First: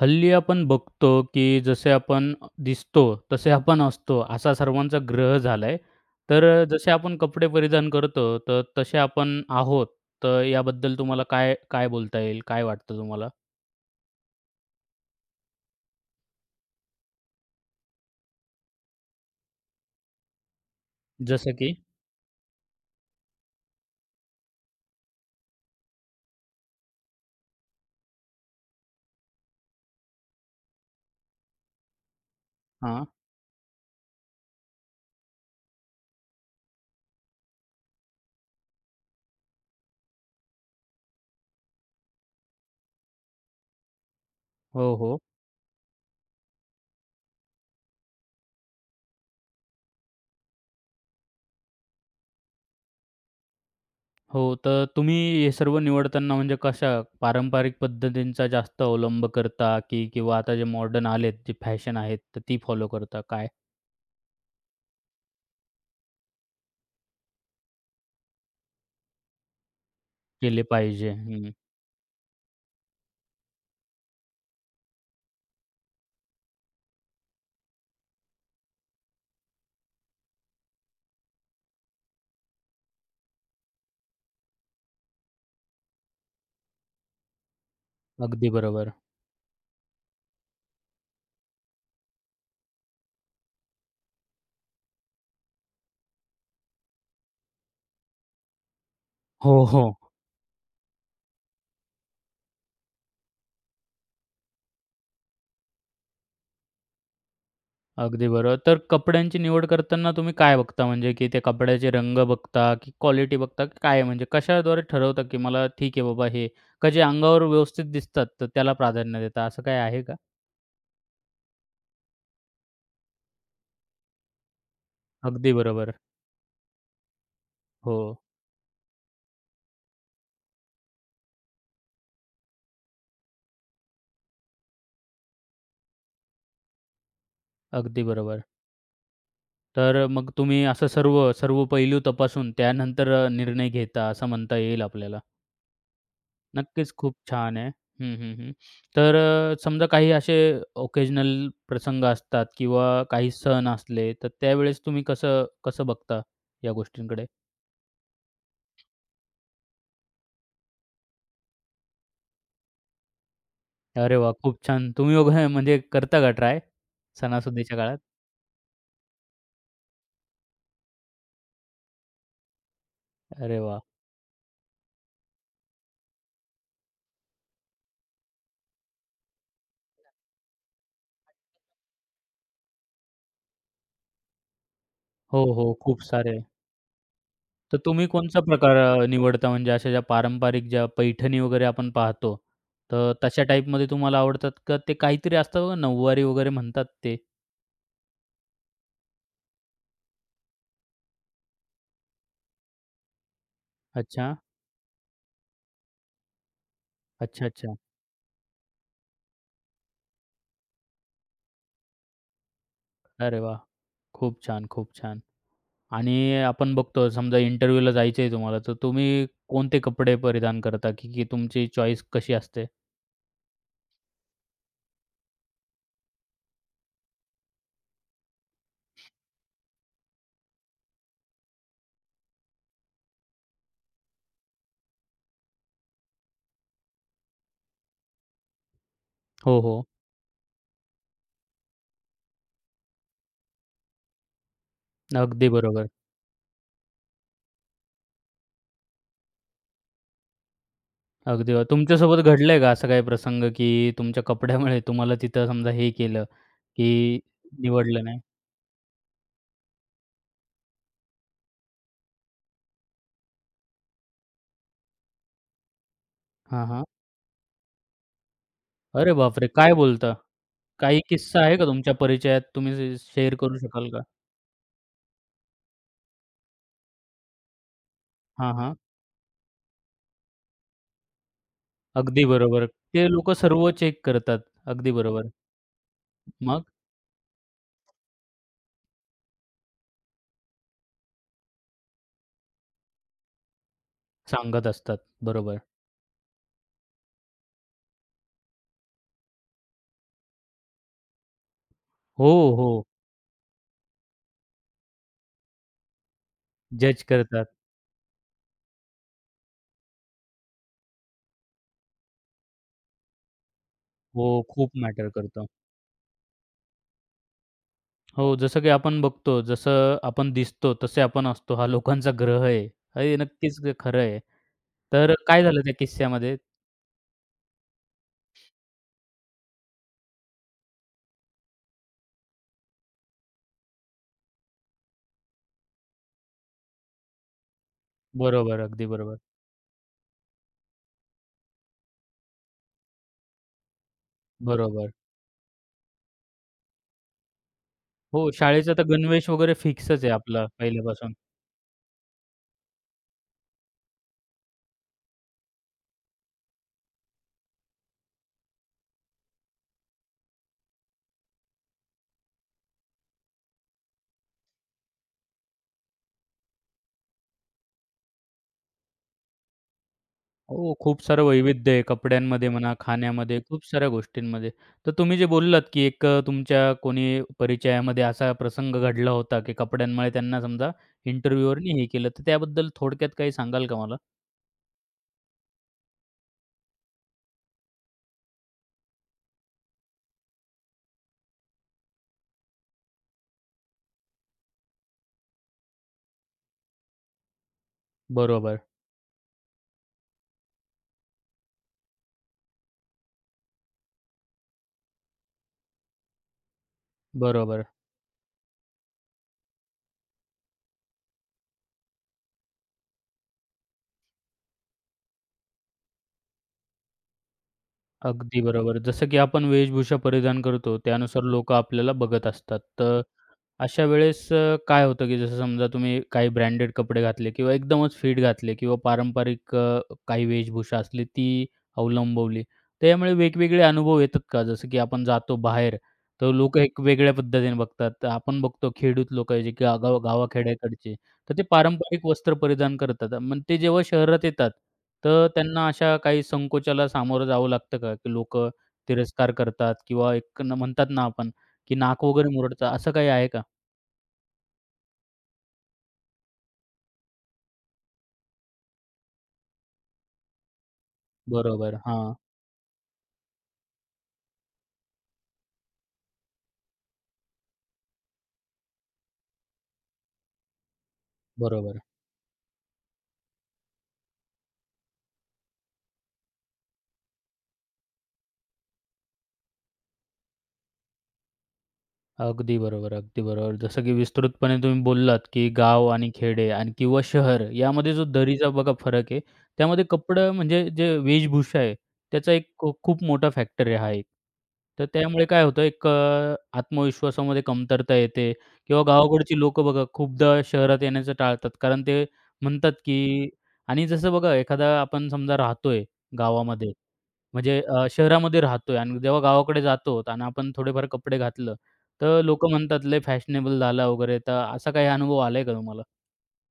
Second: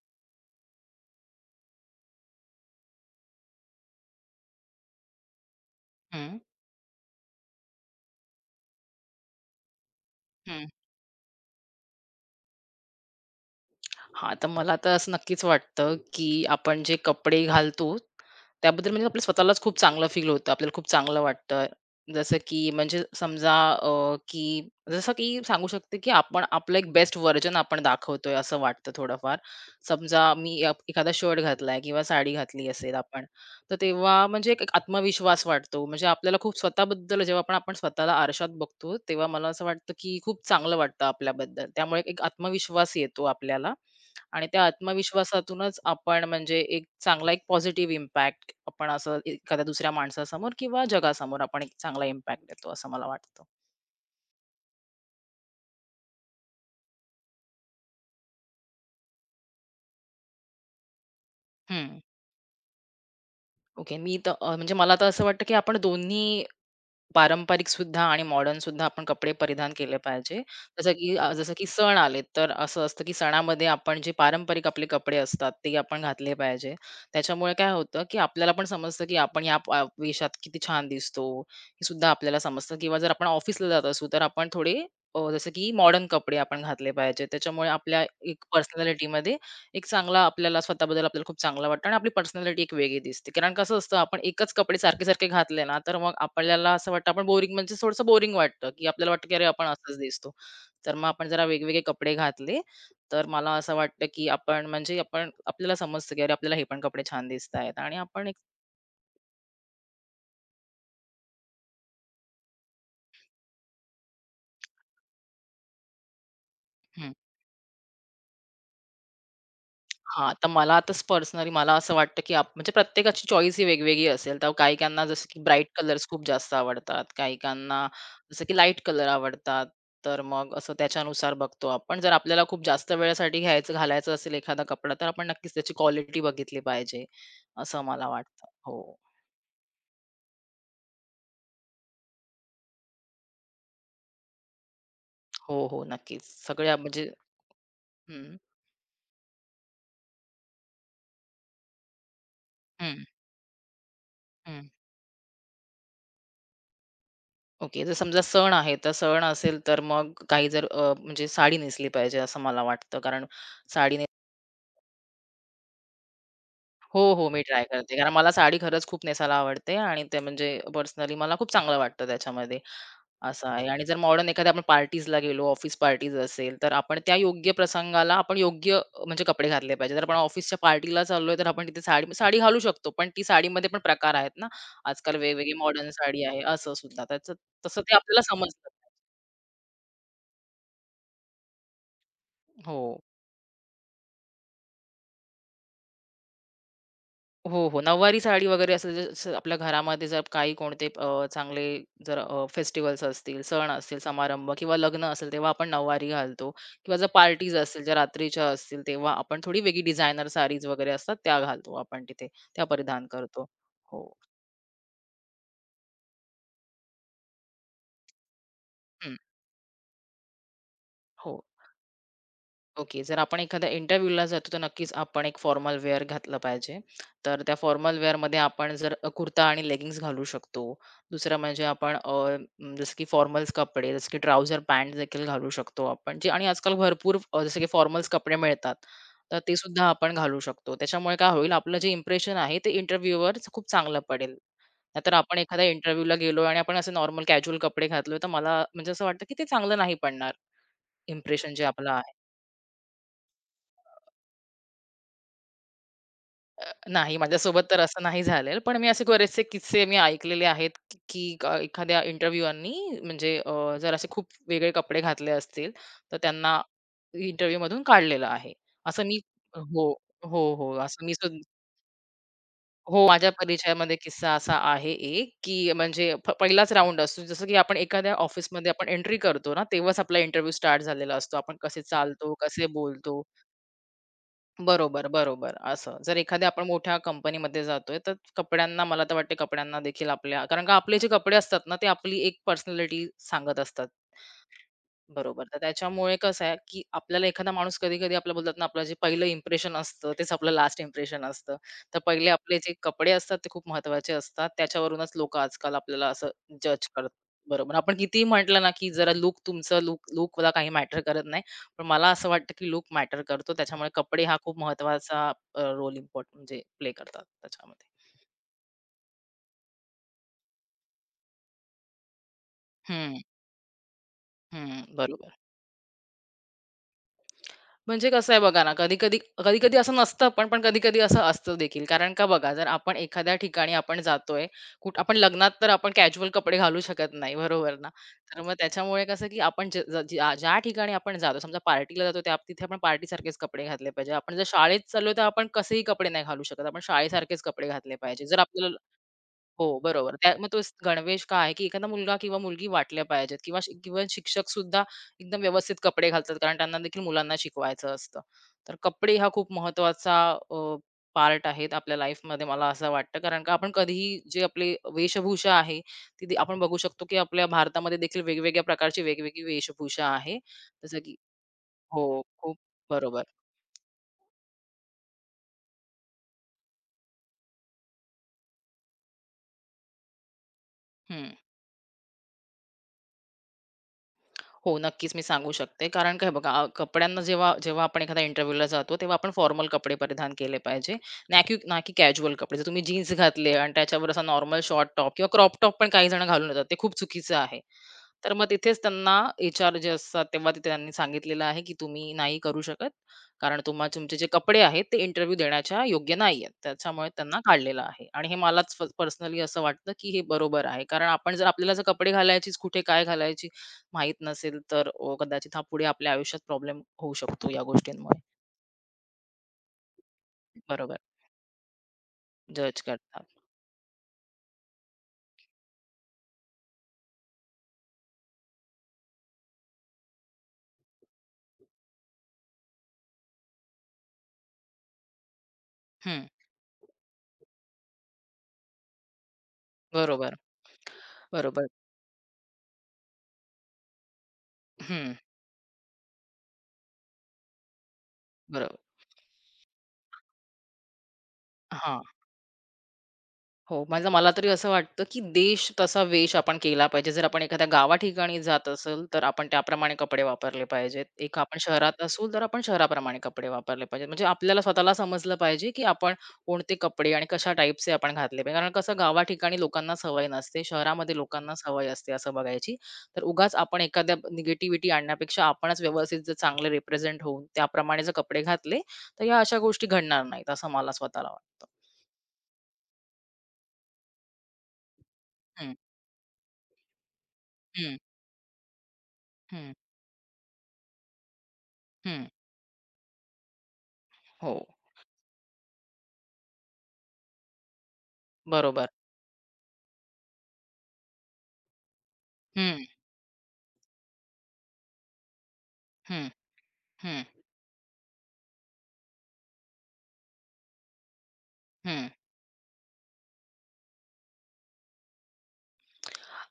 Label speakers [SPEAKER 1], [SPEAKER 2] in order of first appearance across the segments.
[SPEAKER 1] हल्ली आपण बघतो, की जसे आपण दिसतो, तसे आपण असतो, असा सर्वांचा ग्रह झालाय.
[SPEAKER 2] हं,
[SPEAKER 1] तर जसे आपण कपडे परिधान करतो, तर तसे आपण आहोत. तर
[SPEAKER 2] हं,
[SPEAKER 1] याबद्दल तुम्हाला काय काय बोलता येईल? काय वाटतं तुम्हाला?
[SPEAKER 2] हा, तर मला तर असं नक्कीच वाटतं, की आपण जे कपडे घालतो, त्याबद्दल म्हणजे आपल्या स्वतःलाच खूप चांगलं फील होतं. आपल्याला खूप चांगलं
[SPEAKER 1] जसं
[SPEAKER 2] वाटतं.
[SPEAKER 1] की
[SPEAKER 2] जसं की म्हणजे समजा की जसं की सांगू शकते, की आपण आपलं एक बेस्ट व्हर्जन आपण दाखवतोय असं वाटतं थोडंफार. समजा मी एखादा शर्ट घातलाय किंवा साडी घातली असेल
[SPEAKER 1] हां.
[SPEAKER 2] आपण, तर तेव्हा म्हणजे एक एक आत्मविश्वास वाटतो. म्हणजे आपल्याला खूप स्वतःबद्दल जेव्हा पण आपण स्वतःला आरशात बघतो, तेव्हा मला असं वाटतं, की खूप चांगलं वाटतं आपल्याबद्दल. त्यामुळे एक आत्मविश्वास येतो आपल्याला. आणि त्या
[SPEAKER 1] हो, हो.
[SPEAKER 2] आत्मविश्वासातूनच आपण म्हणजे एक चांगला एक पॉझिटिव्ह इम्पॅक्ट आपण असं एखाद्या दुसऱ्या माणसासमोर किंवा जगासमोर आपण एक चांगला इम्पॅक्ट देतो असं मला वाटतं.
[SPEAKER 1] हो, तर तुम्ही हे सर्व निवडताना म्हणजे कशा पारंपरिक पद्धतींचा जास्त अवलंब करता, की किंवा आता जे मॉडर्न आलेत, जे फॅशन
[SPEAKER 2] हं.
[SPEAKER 1] आहेत, तर ती फॉलो करता? काय
[SPEAKER 2] ओके. मी तर म्हणजे मला तर असं वाटतं, की आपण दोन्ही पारंपरिक सुद्धा आणि मॉडर्न सुद्धा आपण कपडे परिधान केले पाहिजे.
[SPEAKER 1] केले
[SPEAKER 2] जसं
[SPEAKER 1] पाहिजे?
[SPEAKER 2] की अ,
[SPEAKER 1] हं.
[SPEAKER 2] जसं की सण आले, तर असं असतं की सणामध्ये आपण जे पारंपरिक आपले कपडे असतात, ते आपण घातले पाहिजे. त्याच्यामुळे काय होतं, की आपल्याला पण समजतं, की आपण या वेशात किती छान दिसतो, हे सुद्धा आपल्याला समजतं किंवा जर आपण ऑफिसला जात असू, तर आपण थोडे जसं की मॉडर्न कपडे आपण घातले पाहिजे. त्याच्यामुळे आपल्या एक
[SPEAKER 1] अगदी बरोबर.
[SPEAKER 2] पर्सनॅलिटीमध्ये एक चांगला आपल्याला स्वतःबद्दल आपल्याला खूप चांगला वाटतं आणि आपली पर्सनॅलिटी एक वेगळी दिसते. कारण कसं असतं आपण एकच कपडे सारखे-सारखे घातले ना, तर मग आपल्याला असं वाटतं आपण बोरिंग म्हणजे थोडंसं बोरिंग वाटतं, की आपल्याला वाटतं की अरे
[SPEAKER 1] हो,
[SPEAKER 2] आपण
[SPEAKER 1] हो.
[SPEAKER 2] असंच दिसतो. तर मग आपण जरा वेगवेगळे कपडे घातले, तर मला असं वाटतं की आपण म्हणजे आपण आपल्याला समजतं की अरे आपल्याला हे पण कपडे छान दिसतायत आणि आपण
[SPEAKER 1] अगदी
[SPEAKER 2] एक.
[SPEAKER 1] बरोबर. तर कपड्यांची निवड करताना तुम्ही काय बघता? म्हणजे की ते कपड्याचे रंग बघता, की क्वालिटी बघता, की काय म्हणजे कशाद्वारे ठरवता, की मला ठीक आहे बाबा हे का जे अंगावर व्यवस्थित दिसतात, तर त्याला प्राधान्य देता, असं काय आहे का?
[SPEAKER 2] हां, तर मला आता पर्सनली मला असं वाटतं, की म्हणजे प्रत्येकाची चॉईस ही वेगवेगळी असेल. तर काही-काहींना जसं की
[SPEAKER 1] अगदी
[SPEAKER 2] ब्राईट
[SPEAKER 1] बरोबर.
[SPEAKER 2] कलर्स खूप जास्त आवडतात. काही-काहींना
[SPEAKER 1] हो,
[SPEAKER 2] जसं की लाईट कलर आवडतात. तर मग असं त्याच्यानुसार बघतो आपण. जर आपल्याला खूप जास्त वेळेसाठी घ्यायचं घालायचं असेल एखादा कपडा, तर आपण नक्कीच त्याची क्वालिटी बघितली पाहिजे, असं
[SPEAKER 1] अगदी
[SPEAKER 2] मला
[SPEAKER 1] बरोबर.
[SPEAKER 2] वाटतं. हो.
[SPEAKER 1] तर मग तुम्ही असं सर्व, सर्व पैलू तपासून त्यानंतर निर्णय घेता, असं म्हणता येईल आपल्याला.
[SPEAKER 2] हो, हो, नक्कीच. सगळ्या
[SPEAKER 1] नक्कीच,
[SPEAKER 2] म्हणजे.
[SPEAKER 1] खूप छान आहे. हं, हं,
[SPEAKER 2] हं,
[SPEAKER 1] हं. तर समजा काही असे ओकेजनल प्रसंग असतात किंवा
[SPEAKER 2] हं,
[SPEAKER 1] काही सण असले, तर
[SPEAKER 2] हं.
[SPEAKER 1] त्यावेळेस तुम्ही कसं कसं बघता या गोष्टींकडे?
[SPEAKER 2] ओके. जर समजा सण आहे, तर सण असेल तर मग काही जर म्हणजे साडी नेसली पाहिजे असं मला वाटतं. कारण साडी.
[SPEAKER 1] अरे वाह! खूप छान. तुम्ही वगैरे म्हणजे करता का ट्राय
[SPEAKER 2] हो, हो. मी ट्राय
[SPEAKER 1] सणासुदीच्या
[SPEAKER 2] करते.
[SPEAKER 1] काळात?
[SPEAKER 2] कारण मला साडी खरंच खूप नेसायला आवडते आणि ते म्हणजे पर्सनली मला खूप चांगलं वाटतं त्याच्यामध्ये, असं
[SPEAKER 1] अरे
[SPEAKER 2] आहे.
[SPEAKER 1] वाह!
[SPEAKER 2] आणि जर मॉडर्न एखाद्या आपण पार्टीजला गेलो, ऑफिस पार्टीज असेल, तर आपण त्या योग्य प्रसंगाला आपण योग्य म्हणजे कपडे घातले पाहिजे. जर आपण ऑफिसच्या पार्टीला चाललोय, तर आपण तिथे साडी साडी घालू शकतो. पण ती साडीमध्ये पण प्रकार आहेत ना, आजकाल
[SPEAKER 1] हो,
[SPEAKER 2] वेगवेगळी
[SPEAKER 1] हो,
[SPEAKER 2] मॉडर्न
[SPEAKER 1] खूप
[SPEAKER 2] साडी
[SPEAKER 1] सारे.
[SPEAKER 2] आहे, असं सुद्धा. त्याचं
[SPEAKER 1] तर
[SPEAKER 2] तसं ते
[SPEAKER 1] तुम्ही
[SPEAKER 2] आपल्याला
[SPEAKER 1] कोणचा
[SPEAKER 2] समजतं.
[SPEAKER 1] प्रकार निवडता म्हणजे अशा ज्या पारंपरिक ज्या पैठणी वगैरे आपण पाहतो,
[SPEAKER 2] हो.
[SPEAKER 1] तर तशा टाईपमध्ये तुम्हाला आवडतात का ते काहीतरी असतं बघा नऊवारी वगैरे म्हणतात ते?
[SPEAKER 2] हो, हो. नऊवारी साडी वगैरे असं जसं आपल्या घरामध्ये जर काही कोणते चांगले जर फेस्टिव्हल्स असतील, सण असतील,
[SPEAKER 1] अच्छा.
[SPEAKER 2] समारंभ किंवा लग्न असेल तेव्हा आपण नऊवारी घालतो किंवा जर
[SPEAKER 1] अच्छा,
[SPEAKER 2] पार्टीज
[SPEAKER 1] अच्छा.
[SPEAKER 2] असतील, ज्या रात्रीच्या असतील तेव्हा आपण थोडी वेगळी डिझायनर साडीज वगैरे असतात त्या घालतो आपण तिथे, त्या परिधान
[SPEAKER 1] अरे
[SPEAKER 2] करतो.
[SPEAKER 1] वाह!
[SPEAKER 2] हो.
[SPEAKER 1] खूप छान, खूप छान. आणि आपण बघतो समजा इंटरव्ह्यूला जायचं आहे तुम्हाला, तर
[SPEAKER 2] हं.
[SPEAKER 1] तुम्ही कोणते कपडे परिधान करता, की की
[SPEAKER 2] हो.
[SPEAKER 1] तुमची चॉईस कशी असते?
[SPEAKER 2] ओके. जर आपण एखाद्या इंटरव्ह्यूला जातो, तर नक्कीच आपण एक फॉर्मल वेअर घातलं पाहिजे. तर त्या फॉर्मल वेअरमध्ये आपण जर कुर्ता आणि लेगिंग्स घालू शकतो. दुसरं म्हणजे आपण जसं की फॉर्मल्स कपडे, जसं की ट्राउझर पॅन्ट देखील घालू शकतो आपण. जे आणि आजकाल भरपूर जसं की फॉर्मल्स कपडे मिळतात. तर ते
[SPEAKER 1] हो,
[SPEAKER 2] सुद्धा
[SPEAKER 1] हो.
[SPEAKER 2] आपण घालू शकतो. त्याच्यामुळे काय होईल, आपलं जे इम्प्रेशन आहे ते इंटरव्ह्यूवर खूप चांगलं पडेल. नाहीतर आपण
[SPEAKER 1] अगदी
[SPEAKER 2] एखाद्या
[SPEAKER 1] बरोबर.
[SPEAKER 2] इंटरव्ह्यूला गेलो आणि आपण असे नॉर्मल कॅज्युअल कपडे घातले, तर मला म्हणजे असं वाटतं, की ते चांगलं नाही पडणार,
[SPEAKER 1] अगदी
[SPEAKER 2] इम्प्रेशन जे
[SPEAKER 1] बरोबर.
[SPEAKER 2] आपलं.
[SPEAKER 1] तुमच्यासोबत घडलंय का असा काही प्रसंग, की तुमच्या कपड्यामुळे तुम्हाला तिथं समजा हे केलं,
[SPEAKER 2] नाही,
[SPEAKER 1] की
[SPEAKER 2] माझ्यासोबत तर असं
[SPEAKER 1] निवडलं नाही?
[SPEAKER 2] नाही झालेलं. पण मी असे बरेचसे किस्से मी ऐकलेले आहेत, की एखाद्या इंटरव्ह्यूअरनी म्हणजे जर असे खूप वेगळे कपडे घातले असतील, तर त्यांना
[SPEAKER 1] हां, हां.
[SPEAKER 2] इंटरव्ह्यूमधून काढलेलं आहे. असं
[SPEAKER 1] अरे
[SPEAKER 2] मी.
[SPEAKER 1] बापरे! काय
[SPEAKER 2] हो,
[SPEAKER 1] बोलता?
[SPEAKER 2] हो, हो.
[SPEAKER 1] काही
[SPEAKER 2] असं मी
[SPEAKER 1] किस्सा आहे का तुमच्या परिचयात तुम्ही
[SPEAKER 2] हो, माझ्या
[SPEAKER 1] शेअर करू शकाल
[SPEAKER 2] परिचयामध्ये
[SPEAKER 1] का?
[SPEAKER 2] किस्सा असा आहे एक, की म्हणजे पहिलाच राउंड असतो. जसं की आपण एखाद्या
[SPEAKER 1] हां,
[SPEAKER 2] ऑफिसमध्ये
[SPEAKER 1] हां.
[SPEAKER 2] आपण एंट्री करतो ना, तेव्हाच आपला इंटरव्ह्यू स्टार्ट झालेला असतो. आपण कसे
[SPEAKER 1] अगदी
[SPEAKER 2] चालतो, कसे
[SPEAKER 1] बरोबर. ते
[SPEAKER 2] बोलतो.
[SPEAKER 1] लोकं सर्व चेक करतात. अगदी
[SPEAKER 2] बरोबर,
[SPEAKER 1] बरोबर.
[SPEAKER 2] बरोबर. असं जर एखाद्या
[SPEAKER 1] मग
[SPEAKER 2] आपण मोठ्या कंपनीमध्ये जातोय, तर कपड्यांना मला तर वाटते कपड्यांना देखील आपल्या कारण का आपले जे कपडे असतात ना, ते आपली एक पर्सनॅलिटी सांगत असतात.
[SPEAKER 1] सांगत असतात.
[SPEAKER 2] बरोबर. तर
[SPEAKER 1] बरोबर.
[SPEAKER 2] त्याच्यामुळे कसं आहे, की आपल्याला एखादा माणूस कधी-कधी आपल्याला बोलतात ना, आपलं जे पहिलं इम्प्रेशन असतं, तेच आपलं लास्ट इम्प्रेशन असतं. तर पहिले
[SPEAKER 1] हो,
[SPEAKER 2] आपले जे
[SPEAKER 1] हो.
[SPEAKER 2] कपडे असतात, ते खूप महत्त्वाचे असतात. त्याच्यावरूनच लोकं आजकाल आपल्याला असं जज
[SPEAKER 1] जज
[SPEAKER 2] करतात.
[SPEAKER 1] करतात.
[SPEAKER 2] बरोबर. आपण कितीही म्हटलं ना, की जरा लूक तुमचं लूकला काही मॅटर करत नाही. पण मला असं वाटतं, की लूक मॅटर करतो. त्याच्यामुळे कपडे
[SPEAKER 1] हो,
[SPEAKER 2] हा खूप
[SPEAKER 1] खूप मॅटर
[SPEAKER 2] महत्त्वाचा
[SPEAKER 1] करतं.
[SPEAKER 2] रोल इम्पॉर्ट म्हणजे प्ले करतात त्याच्यामध्ये.
[SPEAKER 1] हो, जसं की आपण बघतो, जसं आपण दिसतो, तसे आपण असतो. हा लोकांचा ग्रह आहे.
[SPEAKER 2] हं,
[SPEAKER 1] हे नक्कीच खरं आहे.
[SPEAKER 2] हं.
[SPEAKER 1] तर
[SPEAKER 2] बरोबर.
[SPEAKER 1] काय झालं त्या किस्स्यामध्ये?
[SPEAKER 2] म्हणजे कसं आहे बघा ना, कधी-कधी असं नसतं पण कधी-कधी असं असतं देखील. कारण का बघा, जर आपण एखाद्या ठिकाणी आपण जातोय, कुठं आपण लग्नात तर आपण कॅज्युअल कपडे घालू शकत नाही, बरोबर ना? तर मग
[SPEAKER 1] बरोबर, अगदी
[SPEAKER 2] त्याच्यामुळे
[SPEAKER 1] बरोबर.
[SPEAKER 2] कसं, की आपण ज ज ज्या ज्या ठिकाणी आपण जातो, समजा पार्टीला जातो, त्या तिथे आपण पार्टीसारखेच कपडे घातले पाहिजे. आपण जर शाळेत
[SPEAKER 1] बरोबर.
[SPEAKER 2] चाललो, तर आपण कसेही कपडे नाही घालू शकत. आपण शाळेसारखेच कपडे घातले
[SPEAKER 1] हो,
[SPEAKER 2] पाहिजे. जर
[SPEAKER 1] शाळेचा
[SPEAKER 2] आपल्याला.
[SPEAKER 1] तर गणवेश वगैरे
[SPEAKER 2] हो,
[SPEAKER 1] फिक्सच आहे
[SPEAKER 2] बरोबर. त्या
[SPEAKER 1] आपला
[SPEAKER 2] मग तोच
[SPEAKER 1] पहिल्यापासून.
[SPEAKER 2] गणवेश काय आहे, की एखादा मुलगा किंवा मुलगी वाटल्या पाहिजेत किंवा शि किंवा शिक्षक सुद्धा एकदम व्यवस्थित कपडे घालतात, कारण त्यांना देखील मुलांना शिकवायचं असतं. तर कपडे हा खूप महत्त्वाचा अ, पार्ट आहेत आपल्या लाईफमध्ये मला असं वाटतं. कारण का आपण कधीही जे आपली वेशभूषा आहे, आपण बघू शकतो, की आपल्या भारतामध्ये देखील वेगवेगळ्या प्रकारची वेगवेगळी वेशभूषा आहे.
[SPEAKER 1] हो,
[SPEAKER 2] जसं
[SPEAKER 1] खूप
[SPEAKER 2] की.
[SPEAKER 1] सारं वैविध्य आहे
[SPEAKER 2] हो,
[SPEAKER 1] कपड्यांमध्ये
[SPEAKER 2] खूप.
[SPEAKER 1] म्हणा,
[SPEAKER 2] बरोबर.
[SPEAKER 1] खाण्यामध्ये, खूप साऱ्या गोष्टींमध्ये. तर तुम्ही जे बोललात, की एक तुमच्या कोणी परिचयामध्ये असा प्रसंग घडला होता, की कपड्यांमुळे त्यांना समजा
[SPEAKER 2] हं.
[SPEAKER 1] इंटरव्ह्यूवरनी हे केलं. तर त्याबद्दल थोडक्यात काही सांगाल का मला?
[SPEAKER 2] हो, नक्कीच मी सांगू शकते. कारण काय बघा, कपड्यांना जेव्हा जेव्हा आपण एखाद्या इंटरव्ह्यूला जातो, तेव्हा आपण फॉर्मल कपडे परिधान केले पाहिजे. ना की कॅज्युअल कपडे. जर तुम्ही जीन्स घातले आणि त्याच्यावर असा नॉर्मल शॉर्ट टॉप किंवा क्रॉप टॉप पण काही जण घालून येतात, ते खूप चुकीचं आहे. तर मग
[SPEAKER 1] बरोबर,
[SPEAKER 2] तिथेच त्यांना एचआर जे असतात तेव्हा तिथे त्यांनी सांगितलेलं आहे, की तुम्ही नाही करू शकत. कारण तुमचे जे कपडे आहेत ते इंटरव्ह्यू देण्याच्या योग्य नाहीयेत. त्याच्यामुळे त्यांना
[SPEAKER 1] बरोबर.
[SPEAKER 2] काढलेलं आहे. आणि हे मलाच पर्सनली असं वाटतं, की हे बरोबर आहे. कारण आपण जर आपल्याला जर कपडे घालायचीच, कुठे काय घालायची माहीत नसेल, तर कदाचित हा पुढे आपल्या आयुष्यात प्रॉब्लेम होऊ शकतो या गोष्टींमुळे.
[SPEAKER 1] अगदी बरोबर. जसं की आपण वेशभूषा परिधान करतो,
[SPEAKER 2] बरोबर.
[SPEAKER 1] त्यानुसार लोकं आपल्याला बघत असतात.
[SPEAKER 2] जज
[SPEAKER 1] तर
[SPEAKER 2] करतात.
[SPEAKER 1] अशा वेळेस काय होतं, की जसं समजा तुम्ही काही ब्रँडेड कपडे घातले किंवा एकदमच फिट घातले किंवा पारंपरिक काही वेशभूषा असली ती अवलंबवली. तर यामुळे वेगवेगळे अनुभव येतात का? जसं की आपण जातो बाहेर,
[SPEAKER 2] हं.
[SPEAKER 1] तर लोकं एक वेगळ्या पद्धतीने बघतात. तर आपण बघतो खेडूत लोकं जे गावा
[SPEAKER 2] बरोबर,
[SPEAKER 1] गावाखेड्याकडचे तर ते
[SPEAKER 2] बरोबर.
[SPEAKER 1] पारंपरिक वस्त्र परिधान करतात. मग ते जेव्हा शहरात येतात,
[SPEAKER 2] हं.
[SPEAKER 1] तर त्यांना अशा काही संकोचाला सामोरं जावं लागतं का? की लोक
[SPEAKER 2] बरोबर.
[SPEAKER 1] तिरस्कार करतात किंवा एक न म्हणतात ना आपण, की
[SPEAKER 2] हां.
[SPEAKER 1] नाक वगैरे मुरडतं असं काही आहे का?
[SPEAKER 2] हो, मला तरी असं वाटतं, की देश तसा वेश आपण केला पाहिजे. जर आपण एखाद्या गावा ठिकाणी जात असेल, तर आपण त्याप्रमाणे कपडे वापरले पाहिजेत. एक आपण
[SPEAKER 1] बरोबर.
[SPEAKER 2] शहरात
[SPEAKER 1] हां,
[SPEAKER 2] असू, तर आपण शहराप्रमाणे कपडे वापरले पाहिजेत. म्हणजे आपल्याला स्वतःला समजलं पाहिजे, की आपण कोणते कपडे आणि कशा टाईपचे आपण घातले पाहिजे. कारण कसं गावा ठिकाणी लोकांना सवय नसते, शहरामध्ये लोकांना
[SPEAKER 1] बरोबर.
[SPEAKER 2] सवय असते असं बघायची. तर उगाच आपण एखाद्या निगेटिव्हिटी आणण्यापेक्षा आपणच व्यवस्थित जर चांगले रिप्रेझेंट होऊन त्याप्रमाणे जर कपडे घातले, तर या अशा गोष्टी घडणार नाहीत, असं मला स्वतःला वाटतं.
[SPEAKER 1] अगदी बरोबर, अगदी बरोबर. जसं की विस्तृतपणे तुम्ही बोललात, की
[SPEAKER 2] हं,
[SPEAKER 1] गाव आणि खेडे आणि किंवा शहर यामध्ये
[SPEAKER 2] हं,
[SPEAKER 1] जो दरीचा बघा फरक आहे,
[SPEAKER 2] हं,
[SPEAKER 1] त्यामध्ये कपडं म्हणजे जे वेशभूषा आहे,
[SPEAKER 2] हं.
[SPEAKER 1] त्याचा एक खूप मोठा फॅक्टर आहे हा एक.
[SPEAKER 2] हो,
[SPEAKER 1] तर त्यामुळे काय होतं एक आत्मविश्वासामध्ये कमतरता येते किंवा
[SPEAKER 2] बरोबर.
[SPEAKER 1] गावाकडची लोकं बघा खूपदा शहरात येण्याचं टाळतात. कारण ते म्हणतात,
[SPEAKER 2] हं,
[SPEAKER 1] की आणि जसं बघा एखादा आपण समजा राहतोय
[SPEAKER 2] हं,
[SPEAKER 1] गावामध्ये
[SPEAKER 2] हं,
[SPEAKER 1] म्हणजे शहरामध्ये राहतोय आणि जेव्हा गावाकडे जातो आणि आपण थोडेफार कपडे घातलं,
[SPEAKER 2] हं.
[SPEAKER 1] तर लोकं म्हणतात लय फॅशनेबल झाला वगैरे. तर असा काही अनुभव आलाय का तुम्हाला?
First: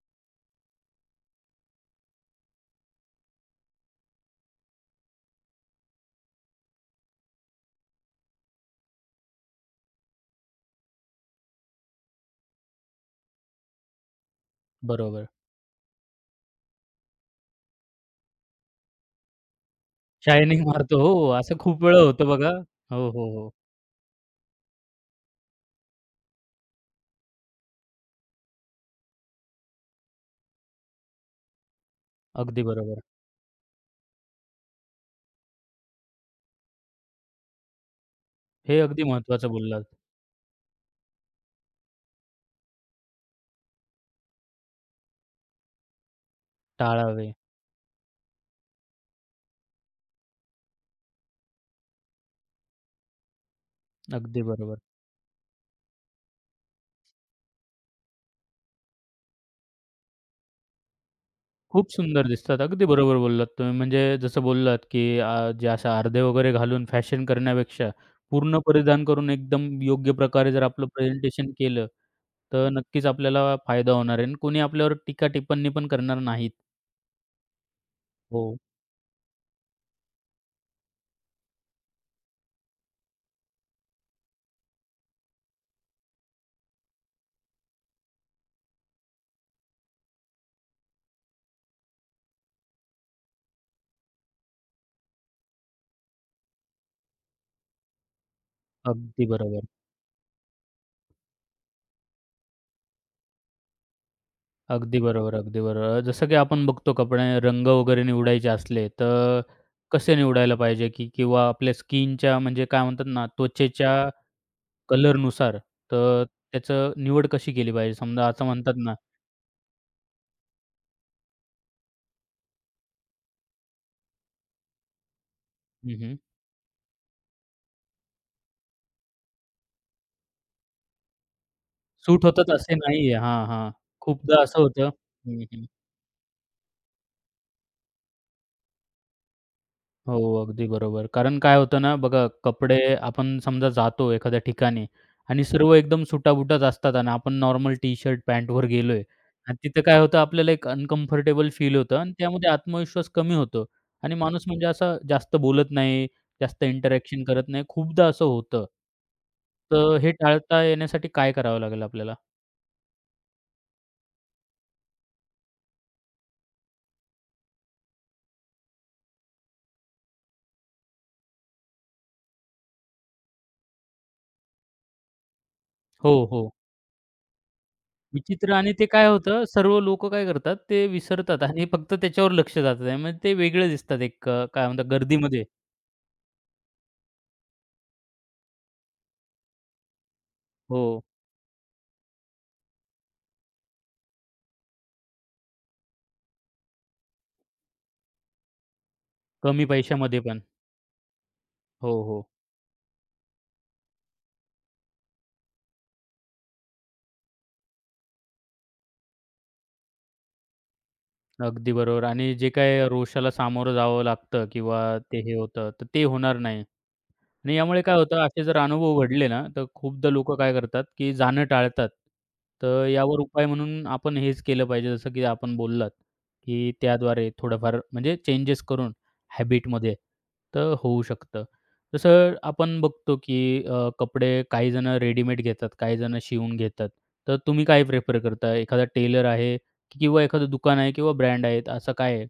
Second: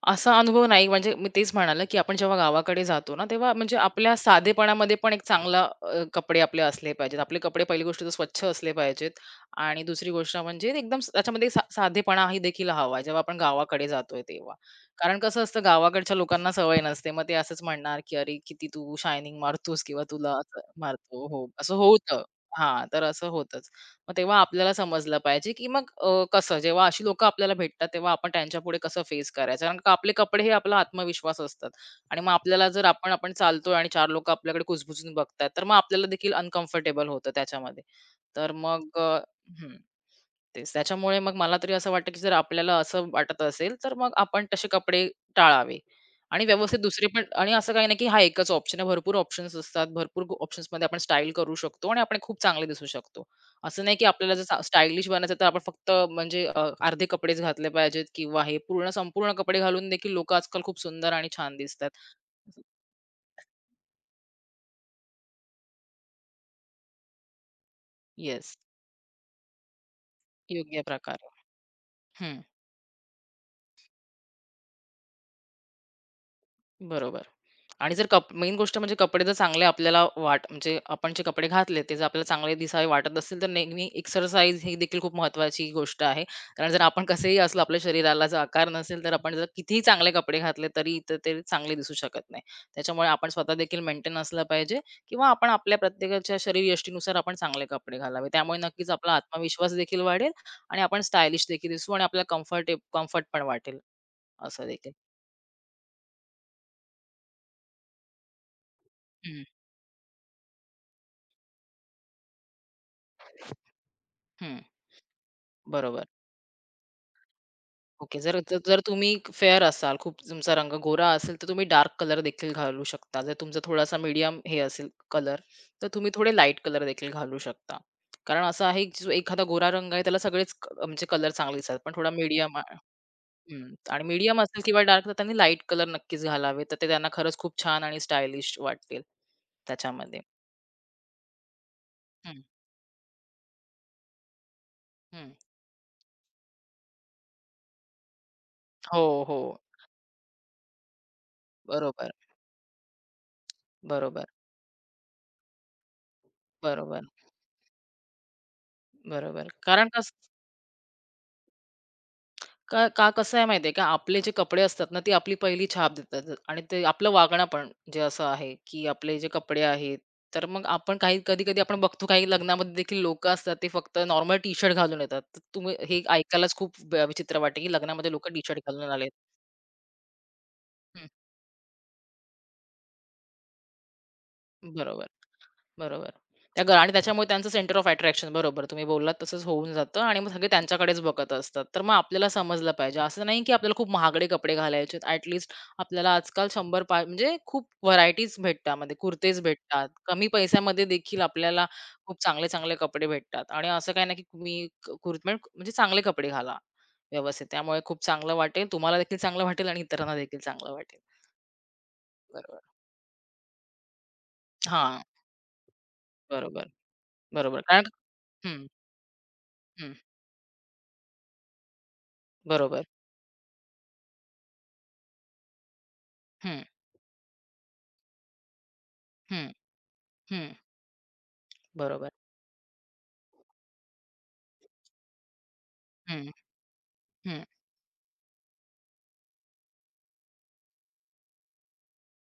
[SPEAKER 2] असा अनुभव नाही म्हणजे मी तेच म्हणाले, की आपण जेव्हा गावाकडे जातो ना, तेव्हा म्हणजे आपल्या साधेपणामध्ये पण एक चांगला कपडे आपले असले पाहिजेत. आपले कपडे पहिली गोष्ट तर स्वच्छ असले पाहिजेत आणि दुसरी गोष्ट म्हणजे एकदम त्याच्यामध्ये साधेपणाही देखील हवा जेव्हा आपण गावाकडे जातोय तेव्हा. कारण
[SPEAKER 1] बरोबर.
[SPEAKER 2] कसं असतं गावाकडच्या लोकांना सवय नसते. मग ते असंच म्हणणार, की "अरे, किती तू शायनिंग मारतोस किंवा तुला असं
[SPEAKER 1] शायनिंग मारतो.
[SPEAKER 2] मारतो."
[SPEAKER 1] हो,
[SPEAKER 2] हो,
[SPEAKER 1] असं
[SPEAKER 2] असं
[SPEAKER 1] खूप वेळा
[SPEAKER 2] होतं.
[SPEAKER 1] होतं बघा.
[SPEAKER 2] हां, तर
[SPEAKER 1] हो,
[SPEAKER 2] असं
[SPEAKER 1] हो, हो.
[SPEAKER 2] होतं. मग तेव्हा आपल्याला समजलं पाहिजे, की मग कसं जेव्हा अशी लोकं आपल्याला भेटतात, तेव्हा आपण त्यांच्यापुढे कसं फेस करायचं. कारण का आपले कपडे हे आपला आत्मविश्वास असतात आणि मग
[SPEAKER 1] अगदी
[SPEAKER 2] आपल्याला जर
[SPEAKER 1] बरोबर.
[SPEAKER 2] आपण आपण चालतोय आणि 4 लोकं आपल्याकडे कुजबुजून बघतायत, तर मग आपल्याला देखील अनकम्फर्टेबल होतं त्याच्यामध्ये. तर
[SPEAKER 1] हे
[SPEAKER 2] मग
[SPEAKER 1] अगदी महत्त्वाचं
[SPEAKER 2] हं.
[SPEAKER 1] बोललात.
[SPEAKER 2] तेच. त्याच्यामुळे मग मला तरी असं वाटतं, की जर आपल्याला असं वाटत असेल, तर मग आपण तसे कपडे टाळावे आणि व्यवस्थित दुसरे पण
[SPEAKER 1] टाळावे.
[SPEAKER 2] आणि असं काही नाही, की हा एकच ऑप्शन आहे. भरपूर ऑप्शन्स असतात. भरपूर ऑप्शन्समध्ये आपण स्टाईल करू शकतो आणि आपण खूप चांगले दिसू शकतो. असं नाही, की आपल्याला जर
[SPEAKER 1] अगदी बरोबर.
[SPEAKER 2] बनायचं तर आपण फक्त म्हणजे अर्धे कपडेच घातले पाहिजेत किंवा हे पूर्ण संपूर्ण कपडे घालून देखील लोकं आजकाल खूप सुंदर आणि छान
[SPEAKER 1] खूप
[SPEAKER 2] दिसतात.
[SPEAKER 1] सुंदर दिसतात. अगदी बरोबर बोललात तुम्ही. म्हणजे जसं बोललात, की जे अशा अर्धे वगैरे घालून फॅशन करण्यापेक्षा
[SPEAKER 2] येस.
[SPEAKER 1] पूर्ण परिधान करून एकदम योग्य प्रकारे जर
[SPEAKER 2] योग्य
[SPEAKER 1] आपलं
[SPEAKER 2] प्रकारे.
[SPEAKER 1] प्रेझेंटेशन केलं,
[SPEAKER 2] हं.
[SPEAKER 1] तर नक्कीच आपल्याला फायदा होणार आहे आणि कोणी आपल्यावर टीका-टिप्पणी पण करणार नाहीत.
[SPEAKER 2] बरोबर. आणि जर
[SPEAKER 1] हो.
[SPEAKER 2] मेन गोष्ट म्हणजे कपडे जर चांगले आपल्याला वाट म्हणजे आपण जे कपडे घातले ते जर आपल्याला चांगले दिसावे वाटत असतील तर नेहमी एक्सरसाइज ही देखील खूप महत्वाची गोष्ट आहे. कारण जर आपण कसेही असलो आपल्या शरीराला जर आकार नसेल तर आपण जर कितीही चांगले कपडे घातले तरी तर ते चांगले दिसू शकत नाही. त्याच्यामुळे आपण स्वतः देखील मेंटेन असलं पाहिजे किंवा आपण आपल्या प्रत्येकाच्या शरीरयष्टीनुसार आपण चांगले कपडे घालावे. त्यामुळे नक्कीच आपला
[SPEAKER 1] अगदी बरोबर.
[SPEAKER 2] आत्मविश्वास देखील वाढेल आणि आपण स्टायलिश देखील दिसू आणि आपल्याला कम्फर्ट पण वाटेल असं देखील.
[SPEAKER 1] अगदी बरोबर, अगदी बरोबर. जसं की आपण बघतो कपडे रंग वगैरे निवडायचे असले, तर
[SPEAKER 2] हं,
[SPEAKER 1] कसे निवडायला पाहिजे, की किंवा आपल्या स्किनच्या म्हणजे काय म्हणतात ना त्वचेच्या
[SPEAKER 2] हं.
[SPEAKER 1] कलरनुसार,
[SPEAKER 2] बरोबर.
[SPEAKER 1] तर त्याचं निवड कशी केली पाहिजे?
[SPEAKER 2] ओके.
[SPEAKER 1] समजा
[SPEAKER 2] जर
[SPEAKER 1] असं
[SPEAKER 2] जर
[SPEAKER 1] म्हणतात
[SPEAKER 2] जर
[SPEAKER 1] ना
[SPEAKER 2] तुम्ही फेअर असाल, खूप तुमचा रंग गोरा असेल, तर तुम्ही डार्क कलर देखील घालू शकता. जर तुमचा थोडासा मीडियम हे असेल कलर, तर
[SPEAKER 1] हं,
[SPEAKER 2] तुम्ही
[SPEAKER 1] हं.
[SPEAKER 2] थोडे लाईट कलर देखील घालू शकता. कारण असा आहे, की जो एखादा गोरा रंग आहे, त्याला सगळेच क- म्हणजे कलर चांगले दिसतात. पण थोडा
[SPEAKER 1] सूट होतात
[SPEAKER 2] मीडियम
[SPEAKER 1] असे नाहीये. हां, हां.
[SPEAKER 2] आणि मीडियम
[SPEAKER 1] खूपदा
[SPEAKER 2] असेल
[SPEAKER 1] असं
[SPEAKER 2] किंवा
[SPEAKER 1] होतं
[SPEAKER 2] डार्क, तर त्यांनी
[SPEAKER 1] हं,
[SPEAKER 2] लाईट
[SPEAKER 1] हं.
[SPEAKER 2] कलर नक्कीच घालावे. तर ते त्यांना खरंच खूप छान आणि स्टायलिश वाटतील
[SPEAKER 1] हो,
[SPEAKER 2] त्याच्यामध्ये.
[SPEAKER 1] अगदी बरोबर. कारण काय होतं ना, बघा
[SPEAKER 2] हं,
[SPEAKER 1] कपडे आपण समजा जातो एखाद्या ठिकाणी
[SPEAKER 2] हं.
[SPEAKER 1] आणि सर्व एकदम सुटाबुटाच असतात आणि आपण नॉर्मल टी-शर्ट, पॅन्टवर गेलोय
[SPEAKER 2] हो,
[SPEAKER 1] आणि
[SPEAKER 2] हो.
[SPEAKER 1] तिथं काय होतं आपल्याला एक अनकम्फर्टेबल फील होतं
[SPEAKER 2] बरोबर,
[SPEAKER 1] आणि त्यामध्ये आत्मविश्वास कमी होतो आणि
[SPEAKER 2] बरोबर,
[SPEAKER 1] माणूस म्हणजे असा जास्त बोलत नाही, जास्त
[SPEAKER 2] बरोबर,
[SPEAKER 1] इंटरॅक्शन करत नाही. खूपदा असं होतं.
[SPEAKER 2] बरोबर. कारण
[SPEAKER 1] तर हे
[SPEAKER 2] कसं
[SPEAKER 1] टाळता येण्यासाठी काय करावं लागेल आपल्याला?
[SPEAKER 2] का का कसं आहे माहिती का, आपले जे कपडे असतात ना, ती आपली पहिली छाप देतात आणि ते आपलं वागणं पण जे असं आहे, की आपले जे कपडे आहेत, तर मग आपण काही कधी-कधी आपण बघतो काही लग्नामध्ये देखील लोकं असतात, ते फक्त नॉर्मल टी-शर्ट घालून येतात. तर तुम्ही हे
[SPEAKER 1] हो, हो.
[SPEAKER 2] ऐकायलाच खूप विचित्र वाटेल, की लग्नामध्ये लोकं
[SPEAKER 1] विचित्र
[SPEAKER 2] टी-शर्ट
[SPEAKER 1] आणि ते
[SPEAKER 2] घालून
[SPEAKER 1] काय
[SPEAKER 2] आलेत.
[SPEAKER 1] होतं, सर्व लोकं काय करतात, ते विसरतात आणि फक्त त्याच्यावर लक्ष जातं. त्यामुळे ते वेगळे दिसतात एक काय म्हणतात
[SPEAKER 2] बरोबर.
[SPEAKER 1] गर्दीमध्ये.
[SPEAKER 2] बरोबर. त्या ग आणि त्याच्यामुळे त्यांचं सेंटर ऑफ अट्रॅक्शन बरोबर तुम्ही बोललात तसंच होऊन जातं आणि मग सगळे त्यांच्याकडेच
[SPEAKER 1] हो,
[SPEAKER 2] बघत असतात. तर मग आपल्याला समजलं पाहिजे. असं नाही की आपल्याला खूप महागडे कपडे घालायचे आहेत. ॲट लीस्ट आपल्याला आजकाल 100 म्हणजे खूप व्हरायटीज भेटतात म्हणजे कुर्तेज
[SPEAKER 1] कमी
[SPEAKER 2] भेटतात.
[SPEAKER 1] पैशामध्ये
[SPEAKER 2] कमी
[SPEAKER 1] पण.
[SPEAKER 2] पैशामध्ये देखील आपल्याला
[SPEAKER 1] हो,
[SPEAKER 2] खूप
[SPEAKER 1] हो.
[SPEAKER 2] चांगले-चांगले कपडे भेटतात आणि असं काही नाही की तुम्ही कुर्त म्हणजे म्हणजे चांगले कपडे घाला व्यवस्थित. त्यामुळे खूप चांगलं वाटेल. तुम्हाला देखील चांगलं वाटेल आणि इतरांना देखील चांगलं वाटेल.
[SPEAKER 1] अगदी बरोबर आणि जे
[SPEAKER 2] बरोबर.
[SPEAKER 1] काही रोषाला सामोरं जावं लागतं किंवा
[SPEAKER 2] हां.
[SPEAKER 1] ते हे होतं, तर ते होणार नाही.
[SPEAKER 2] बरोबर,
[SPEAKER 1] आणि
[SPEAKER 2] बरोबर.
[SPEAKER 1] यामुळे
[SPEAKER 2] कारण.
[SPEAKER 1] काय होतं, असे जर
[SPEAKER 2] हं,
[SPEAKER 1] अनुभव घडले ना, तर
[SPEAKER 2] हं.
[SPEAKER 1] खूपदा लोकं काय करतात, की जाणं टाळतात.
[SPEAKER 2] बरोबर.
[SPEAKER 1] तर यावर उपाय म्हणून आपण हेच केलं पाहिजे, जसं की आपण बोललात,
[SPEAKER 2] हं.
[SPEAKER 1] की त्याद्वारे थोडंफार म्हणजे चेंजेस करून
[SPEAKER 2] हं,
[SPEAKER 1] हॅबिटमध्ये,
[SPEAKER 2] हं.
[SPEAKER 1] तर होऊ शकतं.
[SPEAKER 2] बरोबर.
[SPEAKER 1] तसं आपण बघतो, की कपडे काही जण रेडीमेड घेतात, काही जण
[SPEAKER 2] हं,
[SPEAKER 1] शिवून घेतात. तर
[SPEAKER 2] हं.
[SPEAKER 1] तुम्ही काय प्रिफर करता? एखादा टेलर आहे किंवा एखादं दुकान आहे किंवा ब्रँड आहेत, असं काय आहे?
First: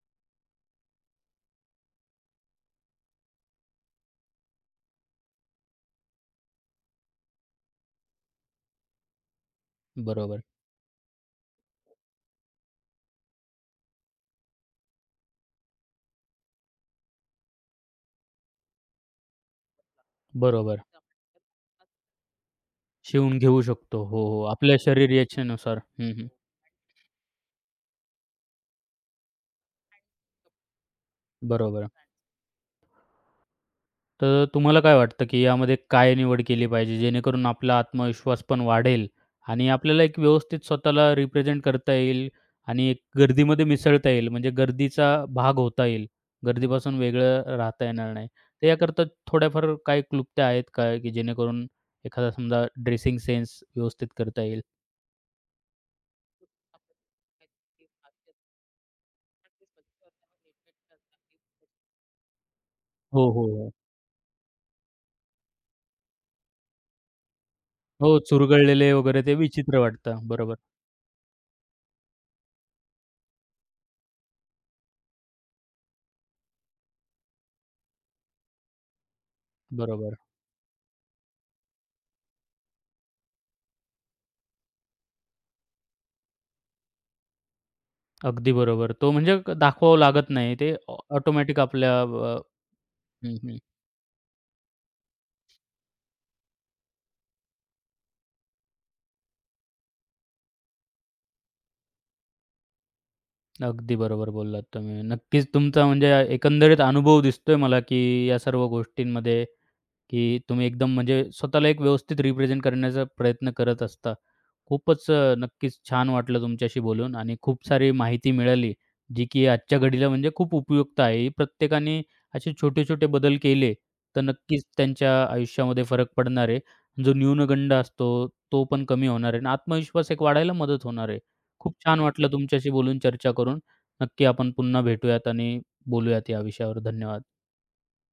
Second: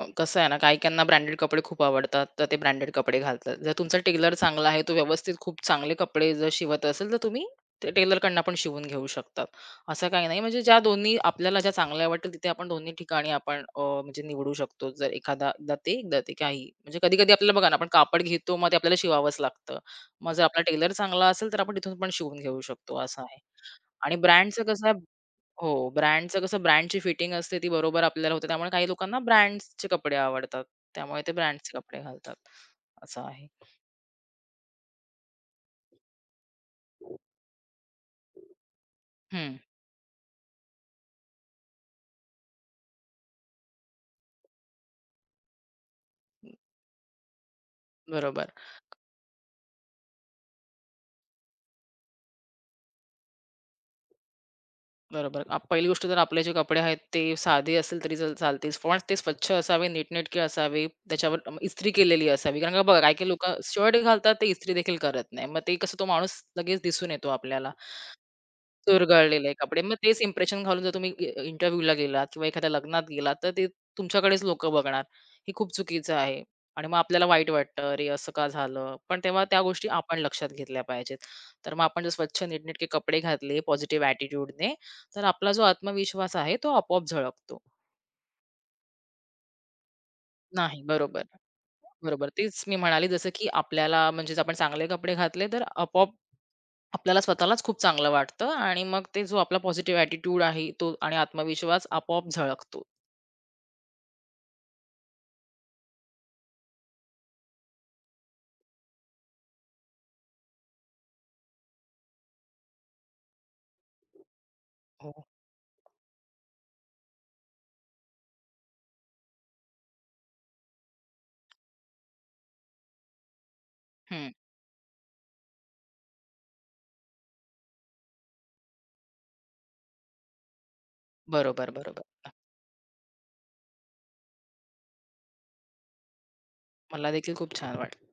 [SPEAKER 2] कसं आहे ना, काही-काहींना ब्रँडेड कपडे खूप आवडतात, तर ते ब्रँडेड कपडे घालतात. जर तुमचा टेलर चांगला आहे, तो व्यवस्थित खूप चांगले कपडे जर शिवत असेल, तर तुम्ही ते टेलरकडनं पण शिवून घेऊ शकतात. असं काही नाही,
[SPEAKER 1] बरोबर,
[SPEAKER 2] म्हणजे ज्या दोन्ही आपल्याला ज्या चांगल्या वाटेल, तिथे आपण दोन्ही ठिकाणी आपण म्हणजे निवडू शकतो. जर एखादा एकदा ते, एकदा ते काही. म्हणजे कधी-कधी आपल्याला बघा ना, आपण कापड घेतो, मग ते आपल्याला शिवावंच लागतं. मग जर आपला
[SPEAKER 1] बरोबर.
[SPEAKER 2] टेलर चांगला असेल, तर आपण तिथून पण शिवून घेऊ शकतो, असं आहे.
[SPEAKER 1] शिवून घेऊ शकतो.
[SPEAKER 2] आणि
[SPEAKER 1] हो, हो.
[SPEAKER 2] ब्रँडचं
[SPEAKER 1] आपल्या
[SPEAKER 2] कसं आहे.
[SPEAKER 1] शरीर इच्छेनुसार.
[SPEAKER 2] हो,
[SPEAKER 1] हं, हं.
[SPEAKER 2] ब्रँडचं कसं ब्रँडची फिटिंग असते ती बरोबर आपल्याला होते. त्यामुळे काही लोकांना ब्रँड्सचे कपडे आवडतात. त्यामुळे ते ब्रँड्सचे
[SPEAKER 1] बरोबर.
[SPEAKER 2] कपडे घालतात. असं आहे.
[SPEAKER 1] तर तुम्हाला काय वाटतं, की यामध्ये काय निवड केली पाहिजे जेणेकरून आपला आत्मविश्वास पण वाढेल
[SPEAKER 2] हं.
[SPEAKER 1] आणि आपल्याला एक व्यवस्थित स्वतःला रिप्रेझेंट करता येईल आणि एक गर्दीमध्ये मिसळता येईल म्हणजे गर्दीचा भाग होता येईल. गर्दीपासून वेगळं राहता येणार नाही.
[SPEAKER 2] बरोबर,
[SPEAKER 1] तर याकरता थोड्याफार काही क्लुप्त्या आहेत काय, की जेणेकरून एखादा समजा ड्रेसिंग सेन्स व्यवस्थित करता येईल?
[SPEAKER 2] बरोबर. पहिली गोष्ट तर आपले जे कपडे आहेत ते साधे असेल तरी चालतील. पण ते स्वच्छ असावे, नीटनेटके असावे. त्याच्यावर इस्त्री केलेली असावी. कारण का बघा काही-काही
[SPEAKER 1] हो, हो,
[SPEAKER 2] लोकं
[SPEAKER 1] हो.
[SPEAKER 2] शर्ट घालतात ते इस्त्री देखील करत नाही. मग ते कसं तो माणूस लगेच दिसून येतो आपल्याला.
[SPEAKER 1] हो, चुरगळलेले वगैरे ते
[SPEAKER 2] चुरगळलेले
[SPEAKER 1] विचित्र
[SPEAKER 2] कपडे. मग
[SPEAKER 1] वाटतं.
[SPEAKER 2] तेच
[SPEAKER 1] बरोबर,
[SPEAKER 2] इम्प्रेशन घालून जर तुम्ही इंटरव्ह्यूला गेलात किंवा एखाद्या लग्नात गेलात, तर ते तुमच्याकडेच लोकं बघणार. हे खूप चुकीचं आहे. आणि मग आपल्याला वाईट वाटतं, "अरे, असं का झालं?" पण तेव्हा त्या गोष्टी आपण
[SPEAKER 1] बरोबर.
[SPEAKER 2] लक्षात घेतल्या पाहिजेत. तर मग आपण जर स्वच्छ नीटनेटके कपडे घातले पॉझिटिव्ह ॲटिट्यूडने, तर आपला जो आत्मविश्वास आहे तो आपोआप झळकतो.
[SPEAKER 1] अगदी बरोबर. तो म्हणजे दाखवावं लागत नाही. ते
[SPEAKER 2] नाही, बरोबर.
[SPEAKER 1] ऑटोमॅटिक आपल्या
[SPEAKER 2] बरोबर. तेच मी म्हणाले जसं
[SPEAKER 1] हं,
[SPEAKER 2] की
[SPEAKER 1] हं.
[SPEAKER 2] आपल्याला म्हणजे जर आपण चांगले कपडे घातले, तर आपोआप आपल्याला स्वतःलाच खूप चांगलं वाटतं आणि मग ते जो आपला पॉझिटिव्ह ॲटिट्यूड आहे तो आणि आत्मविश्वास आपोआप झळकतो.
[SPEAKER 1] अगदी बरोबर बोललात तुम्ही. नक्कीच तुमचा म्हणजे एकंदरीत अनुभव दिसतोय मला, की या सर्व गोष्टींमध्ये की तुम्ही एकदम म्हणजे स्वतःला एक व्यवस्थित रिप्रेझेंट करण्याचा प्रयत्न करत असता. खूपच
[SPEAKER 2] हो.
[SPEAKER 1] नक्कीच छान वाटलं तुमच्याशी बोलून आणि खूप सारी माहिती मिळाली, जी की आजच्या घडीला म्हणजे खूप उपयुक्त आहे. प्रत्येकाने असे छोटे-छोटे बदल केले, तर
[SPEAKER 2] हं.
[SPEAKER 1] नक्कीच त्यांच्या आयुष्यामध्ये फरक पडणार आहे. जो न्यूनगंड असतो, तो पण कमी होणार आहे आणि आत्मविश्वास एक वाढायला मदत होणार आहे.
[SPEAKER 2] बरोबर,
[SPEAKER 1] खूप छान
[SPEAKER 2] बरोबर.
[SPEAKER 1] वाटलं तुमच्याशी बोलून, चर्चा करून. नक्की आपण पुन्हा भेटूयात आणि बोलूयात या विषयावर.
[SPEAKER 2] मला
[SPEAKER 1] धन्यवाद.
[SPEAKER 2] देखील खूप छान वाटलं.